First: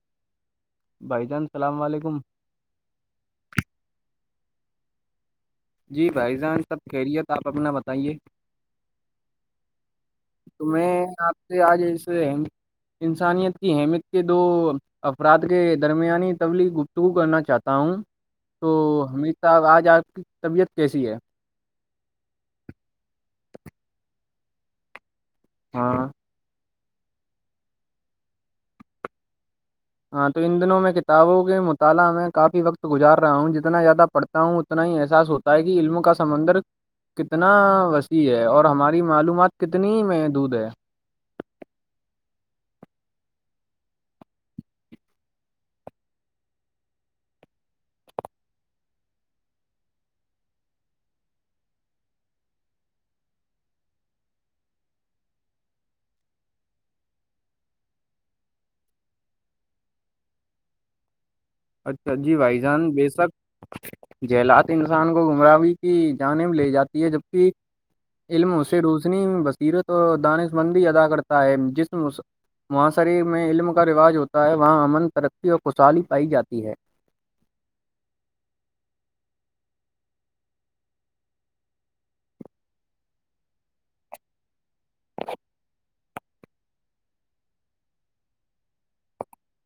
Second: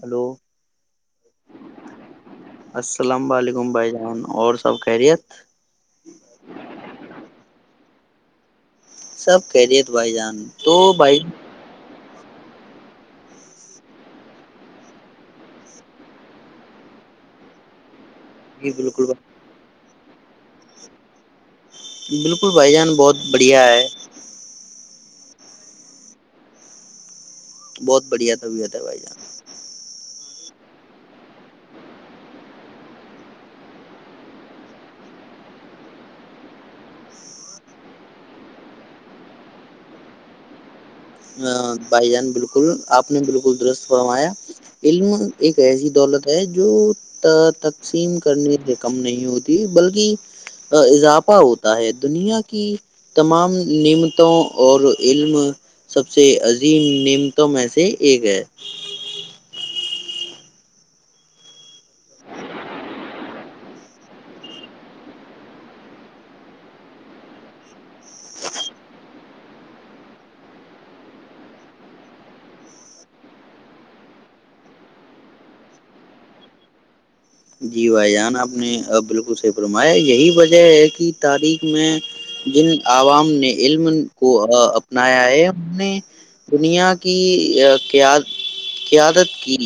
hello بھائی جان السلام علیکم السلام و علیکم بھائی جان [unintelligible] اور سب کہرییت جی بھائی جان سب خریے تو آپ اپنا بت تائیے [unintelligible] سب کہہ دییے تھ [unintelligible] بھائی جان تو بھائی آپ سے آج اس انسانیت کی اہمیت کے دو افراد کے درمیانی تبلیغ گفتگو کرنا چاہتا ہوں [unintelligible] جی تو بالکل ہمیشہب آج آپ کی [unintelligible] طبیعت کیسی ہے بالکل بھائی جان بہت بڑھیا ہے ہاں بہت بڑھیا طبیعت ہے بھائی جان [unintelligible] ہاں تو ان دنوں میں کتابوں کے مطالعہ میں کافی وقت گزار رہا ہوں جتنا زیادہ پڑھتا ہوں اتنا ہی احساس ہوتا ہے کہ علم کا سمندر کتنا وسیع ہے اور ہماری معلومات کتنی محدود ہے بھائی جان بالکل آپ نے بالکل درست فرمایا علم ایک ایسی دولت ہے جو تقسیم کرنے سے کم نہیں ہوتی بلکہ اضافہ ہوتا ہے دنیا کی تمام نعمتوں اور علم [unintelligible] سب سے عظیم نمتم سے ایک ہے [unintelligible] اچھا جی بھائی جان بے شک جہلات انسان کو گمراہی کی جانب لے جاتی ہے جبکہ علم اس سے روشنی بصیرت اور دانش مندی ادا کرتا ہے جس معحاصرے میں علم کا رواج ہوتا ہے وہاں امن ترقی اور خوشحالی پائی جاتی ہے [unintelligible] ہے [unintelligible] جی بھائی جان آپ نے بالکل صحی فرمایا یہی وجہ ہے کہ تاریخ میں جن عوام نے علم کو اپنایا ہے انہ نے دنیا کی ق قیادت کی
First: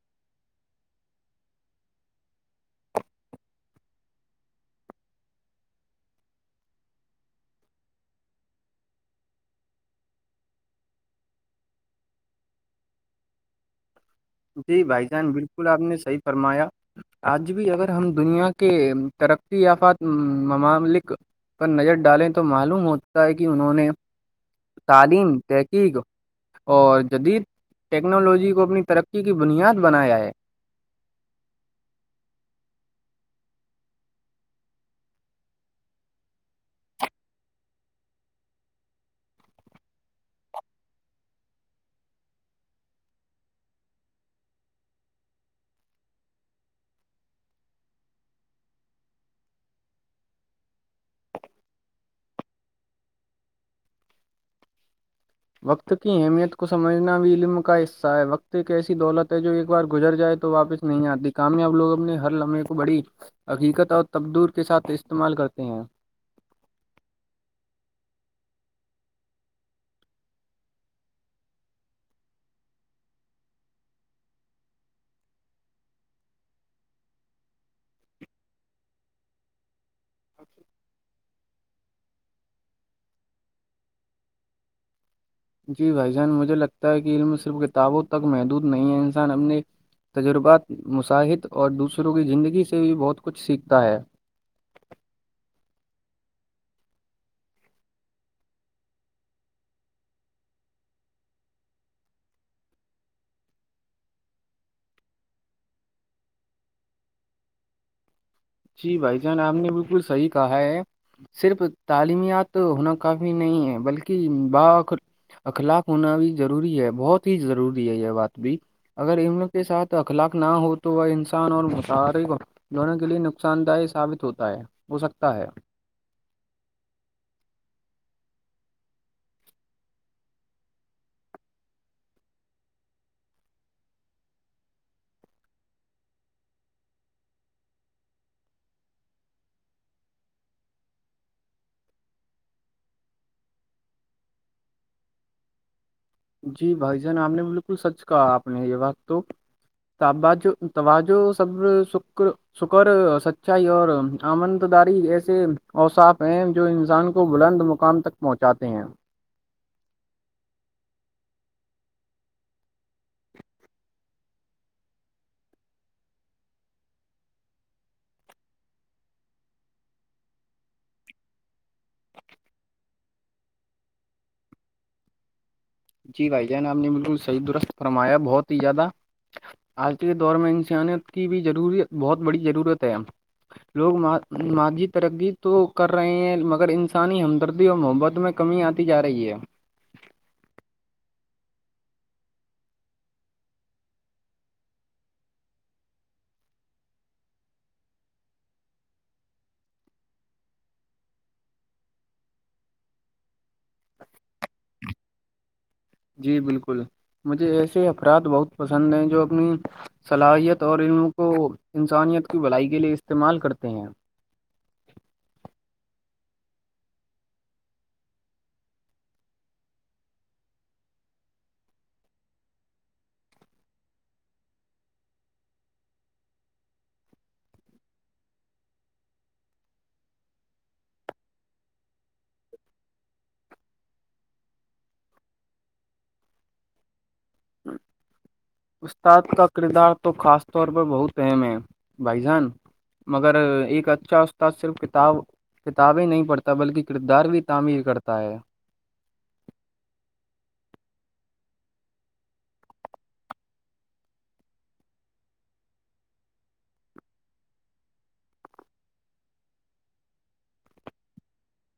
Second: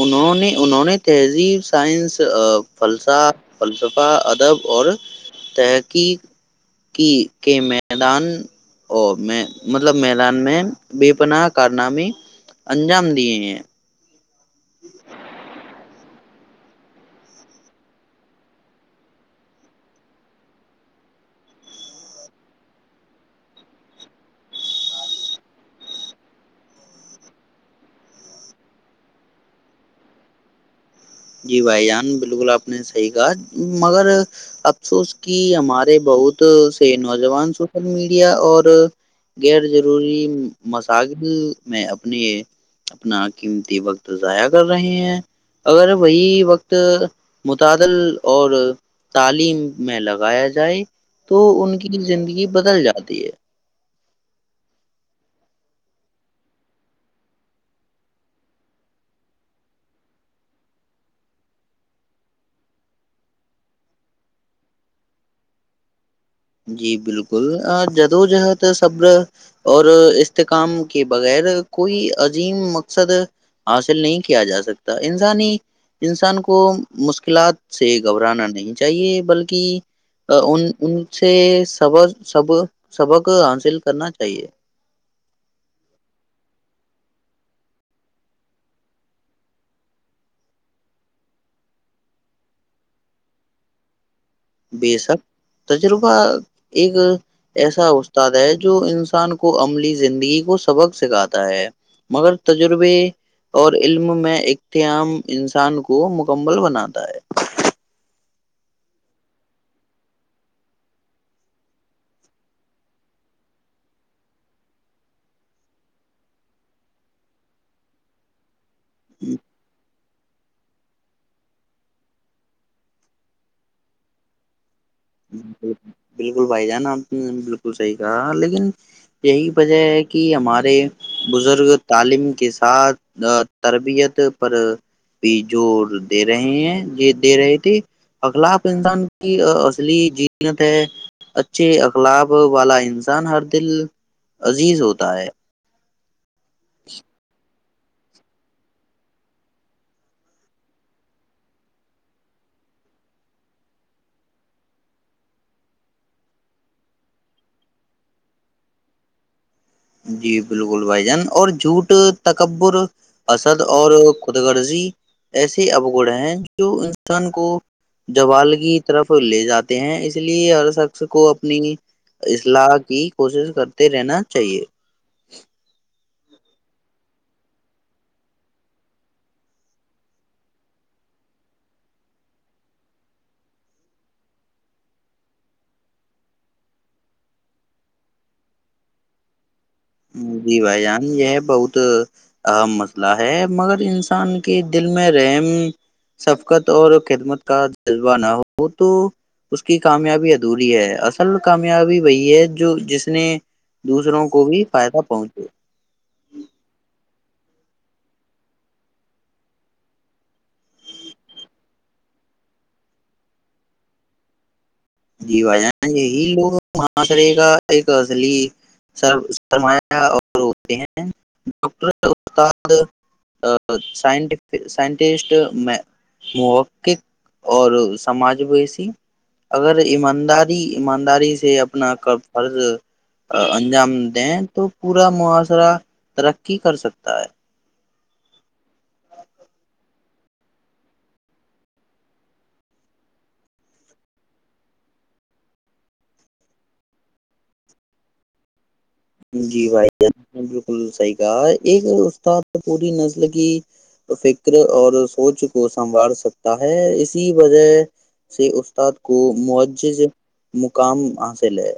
انہوں نے انہوں نے تہذیب [unintelligible] سائنس فلسہ فلسفہ ادب اور تحقیق کی کے میدان اور میں مطلب میدان میں بے پناہ کارنامے انجام دیے ہیں [unintelligible] جی بھائی جان بالکل آپ نے [unintelligible] حی فرمایا آج بھی اگر ہم دنیا کے ترقی یافت مماملک پر نظر ڈالیں تو معلوم ہوتا ہے کہ انہوں نے تعلیم تحقیق اور جدید ٹیکنالوجی کو اپنی ترقی کی بنیاد بنایا ہے جی بھائی جان بالکل آپ نے صحیح کہا مگر افسوس کی ہمارے بہت سے نوجوان سوشل میڈیا اور غیر جضروری مسال میں اپنے اپنا قیمتی وقت ضائع کر رہے ہیں اگر وہی وقت متعدل اور تعلیم میں لگایا جائے تو ان کی زندگی بدل جاتی ہے وقت کی اہمیت کو سمجھنا بھی علم کا حصہ ہے وقت ایک ایسی دولت ہے جو ایک بار گزر جائے تو واپس نہیں آتی کامیاب لوگ اپنے ہر لمحے کو بی حقیقت اور تبدور کے ساتھ استعمال کرتے ہیں جی بالکل جدو جہد صبر اور استحکام کے بغیر کوئی عظیم مقصد حاصل نہیں کیا جا سکتا انسانی انسان کو مشکلات سے گھبرانا نہیں چاہیے بلکہ ان سے سب سب سبق حاصل کرنا چاہیے جی بھائی جان مجھے لگتا ہے کہ علم صرف کتابوں تک محدود نہیں ہے انسان اپنے تجربات مصاحط اور دوسروں کی زندگی سے بھی بہت کچھ سیکھتا ہے بے شک تجربہ ایک ایسا استاد ہے جو انسان کو عملی زندگی کو سبق سکھاتا ہے مگر تجربے اور علم میں اختیاام انسان کو مکمل بناتا ہے جی بھائی جان آپ نے بالکل صحیح کہا ہے صرف تعلیمیات ہونا کافی نہیں ہے بلکہ ب اخلاق ہونا بھی ضروری ہے بہت ہی ضروری ہے یہ بات بھی اگر اموں کے ساتھ اخلاق نہ ہو تو وہ انسان اور متعرک دونوں کے لئے نکل نقصان دہ ثابت ہوتا ہے ہو سکتا ہے بالکل بھائی جان آپ بالکل صحی کہا لیکن یہی وجہ ہے کہ ہمارے بزرگ تعلیم کے ساتھ تربیت پر بھی زور دے رہے ہیں دے رہے تھے اخلاق انسان کی جینت ہے اچھے اخلاب والا انسان ہر دل عزیز ہوتا ہے جی بھائی جان آپ نے بو بالکل سچ کہا آپ نے یہ وقت توج توجہ صبر سکر سکر سچائی اور آمن داری ایسے اوصاف ہیں جو انسان کو بلند مقام تک پہنچاتے ہیں جی بالکل بھائی جان اور جھوٹ تکبر اسد اور خود غرضی ایسے ابگڑ ہیں جو انسان کو جوال کی طرف لے جاتے ہیں اس لیے ہر شخص کو اپنی اصلاح کی کوشش کرتے رہنا چاہیے ایک جی بھائی جان آپ نے بالکل صحیح درست فرمایا بہت ہی زیادہ آج کے دور میں انسانیت کی بھی ضروری بہت بڑی ضرورت ہے لوگ ماضی ترقی تو کر رہے ہیں مگر انسانی ہمدردی اور محبت میں کمی آتی جا رہی ہے جی بھائی جان یہ بہت اہم مسئلہ ہے مگر انسان کے دل میں رحم صفقت اور خدمت کا جذبہ نہ ہو تو اس کی کامیابی ادھوری ہے اصل کامیابی وہی ہے جو جس نے دوسروں کو بھی فائدہ پہنچے جی بالکل مجھے ایسے افراد بہت پسند ہیں جو اپنی صلاحیت اور ان کو انسانیت کی بھلائی کے لیے استعمال کرتے ہیں جی بھائی جان یہی لوگ معاشرے کا ایک اصلیر سرمایہ ہوتے ہیں ڈاکٹر استاد سائٹسٹ محقق اور سماج ویسی اگر ایمانداری ایمانداری سے اپنا فرض انجام دیں تو پورا معاشرہ ترقی کر سکتا ہے استاد کا کردار تو خاص طور پر بہت اہم ہے بھای جان مگر ایک اچھا استاد صرف کتاب کتابیں نہیں پ ھتا بلکہ کردار بھی تعمیر کرتا ہے جی بھائی نے بالکل صحیح کہا ایک استاد پوری نسل کی فکر اور سوچ کو سنوار سکتا ہے اسی وجہ سے استاد کو معجز مقام حاصل ہے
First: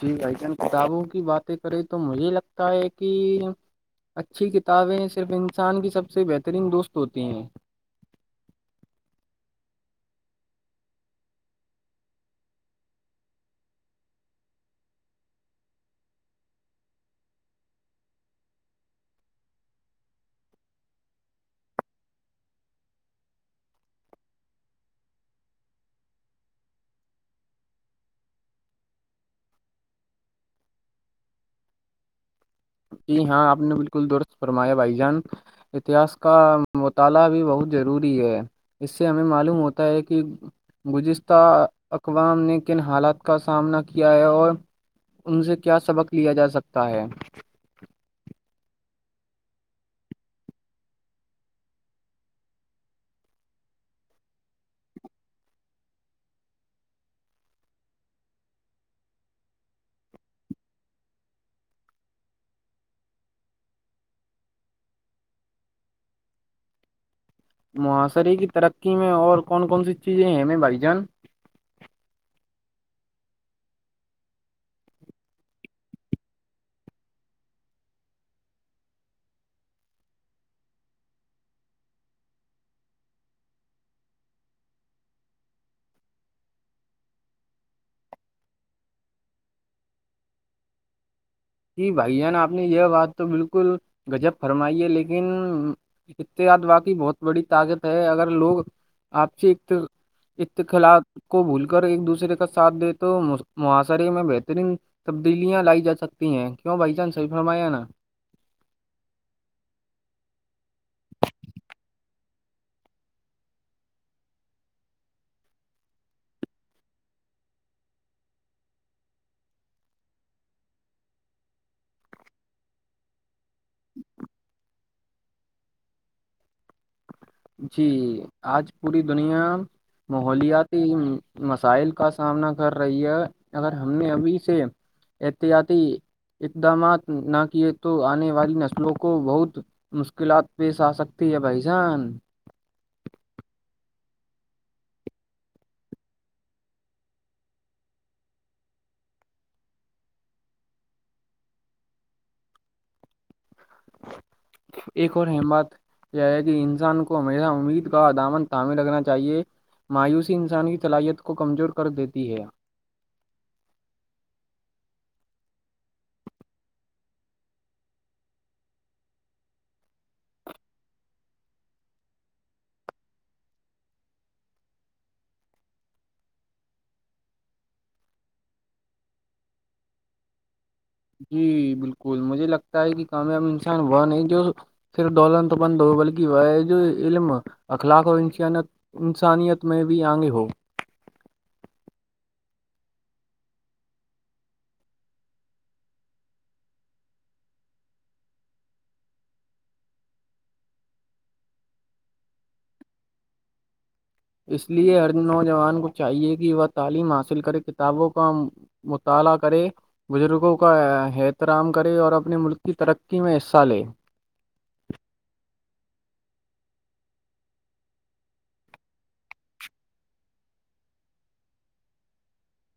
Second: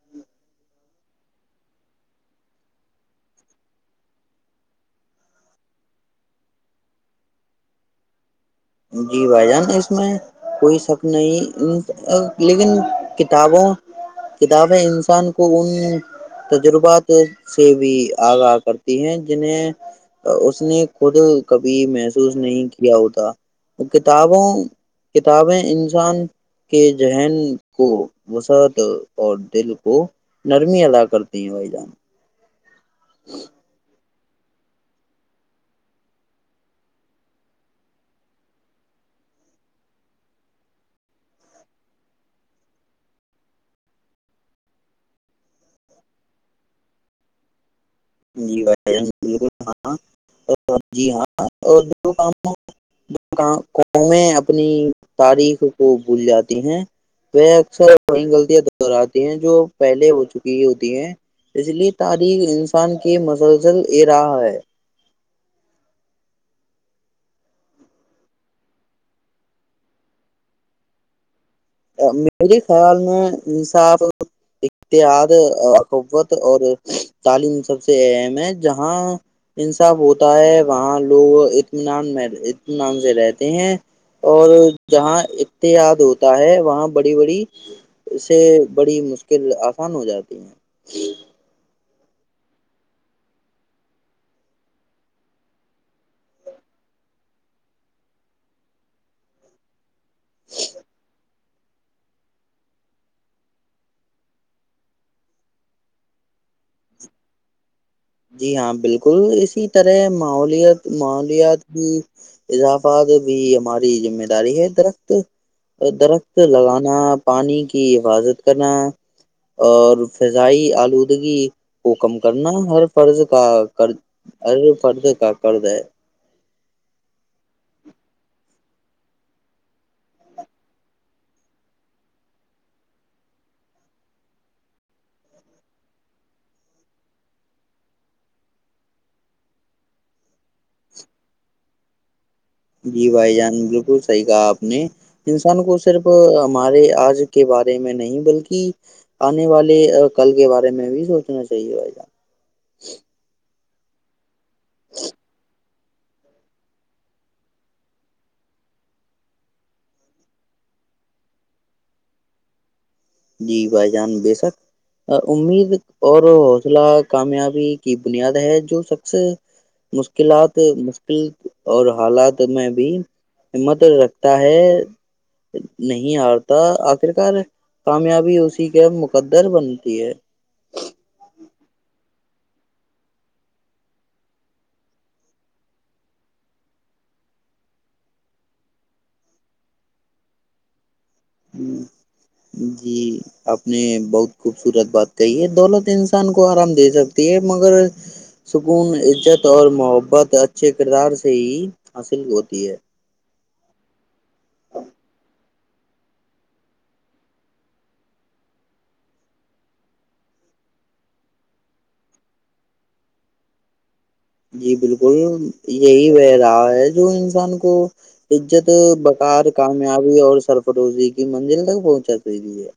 جی بھائی جان کتابوں کی باتیں کریں تو مجھے لگتا ہے کہ اچھی کتابیں صرف انسان کی سب سے بہترین دوست ہوتی ہیں جی بھائی جان اس میں کوئی شک نہیں لیکن کتابوں کتابیں انسان کو ان تجربات سے بھی آگاہ کرتی ہیں جنہیں اس نے خود کبھی محسوس نہیں کیا ہوتا کتابوں کتابیں انسان کے ذہن کو وسعت اور دل کو نرمی ادا کرتی ہیں بھائی جان جی ہاں آپ نے بالکل دست فرمایا بھائی جان اتہس کا مطالعہ بھی بہت ضروری ہے اس سے ہمیں معلوم ہوتا ہے کہ گذشتہ اقوام نے کن حالات کا سامنا کیا ہے اور ان سے کیا سبق لیا جا سکتا ہے جی بھائی جان بالکل ہاں جی ہاں اور جو کام قومیں اپنی تاریخ کو بھول جاتی ہیں وہ اکثرئی غلطیاں دہراتی ہیں جو پہلے ہو چکی ہوتی ہیں اس لیے تاریخ ان کی مسلزل یہ راہ ہے معحاشرے کی ترقی میں اور کون کون سی چیزیں ہیں میں بھائی جان میرے خیال میں انصاف اتحاد اقوت اور تعلیم سب سے اہم ہے جہاں انصاف ہوتا ہے وہاں لوگ اطمینان میں اطمینان سے رہتے ہیں اور جہاں اتحاد ہوتا ہے وہاں بڑی بڑی سے بڑی مشکل آسان ہو جاتی ہیں جی بھائی جان آپ نے یہ بات تو بالکل گغجب فرمائی ہے لیکن اتحاد واقعی بہت بڑی طاقت ہے اگر لوگ آپ سے اتخلاف کو بھول کر ایک دوسرے کا ساتھ دے تو محاصرے میں بہترین تبدیلیاں لائی جا سکتی تی ہیں کیوں بائی چانس صی فرمایا نا جی ہاں بالکل اسی طرح ماحولت ماحولیات کی اضافہ بھی ہماری ذمہ داری ہے درخت درخت لگانا پانی کی حفاظت کرنا اور فضائی آلودگی کو کم کرنا ہر پرڑض کا کر ار پرڑد کا کرڑد ہے جی آج پوری دنیا ماحولیاتی مسائل کا سامنا کر رہی ہے اگر ہم نے ابھی سے احتیاطی اقدامات نہ کیے تو آنے والی نسلوں کو بہت مشکلات پیش آ سکتی ہے بھائی جان جی بھائی جان بالکل صحیح کہا آپ نے انسان کو صرف ہمارے آج کے بارے میں نہیں بلکہ آنے والے کل کے بارے میں بھی سوچنا چاہیے بھائی جان ایک اور حماد یہ ہے کہ انسان کو ہمیشہ امید کا عدامن تعمیر رکھنا چاہیئے مایوسی انسان کی صلاحیت کو کمزور کر دیتی ہے جی بھائی جان بے شک امید اور حوصلہ کامیابی کی بنیاد ہے جو شخص مشکلات مشکل اور حالات میں بھی ہمت رکھتا ہے نہیں آتا آخرکار کامیابی اسی کے مقدر بنتی ہے جی بالکل مجھے لگتا ہے کہ کامیاب انسان وہ نہیں جو صرف دلہتت بند ہو بلکہ وہ ہے جو علم اخلاق اور انسانیت میں بھی آگے ہو جی آپ نے بہت خوبصورت بات کہی ہے دولت انسان کو آرام دے سکتی ہے مگر سکون عزت اور محبت اچھے کردار سے ہی حاصل ہوتی ہے اس لیے ہر نوجوان کو چاہیے کہ وہ تعلیم حاصل کرے کتابوں کا مطالعہ کرے بزرگوں کا احترام کرے اور اپنے ملک کی ترقی میں حصہ لے جی بالکل یہی وہ رہا ہے جو انسان کو عزت بکار کامیابی اور سرفروزی کی منزل تک پہنچا سی ہے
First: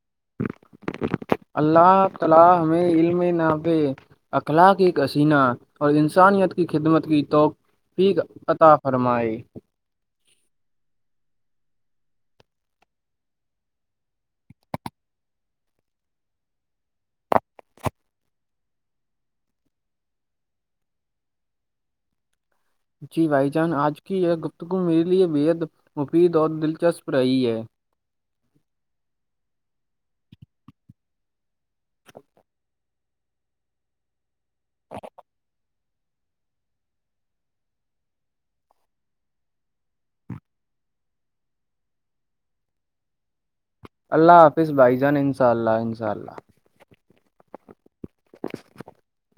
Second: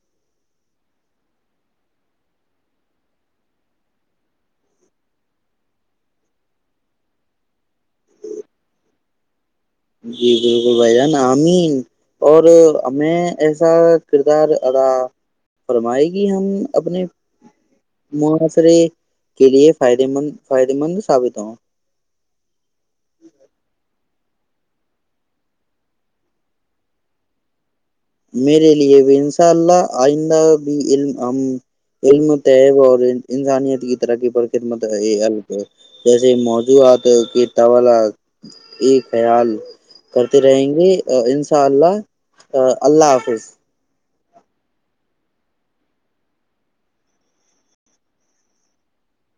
[inaudible] جی بالکل بھائی جان آمین اور ہمیں ایسا کردار ادا فرمائے گی ہم اپنے معحاشرے کے لیے فائدے مند فائدے مند ثابت ہوں جی بھائی جان آج ک کی ہے گپتگو میرے لیے بےحد مفید اور دلچسپ ری ہے میرے لیے بھی ان شاء اللہ آئندہ بھی ع ہم علم طیب اور انسانیت کی ترقی پر مہ ال جیسے موضوعات کی طال کی خیال کرتے رہیں گے اور ان شاء اللہ اللہ حافظ اللہ حافظ بھائی جان انشاء اللہ انشاء اللہ [inaudible]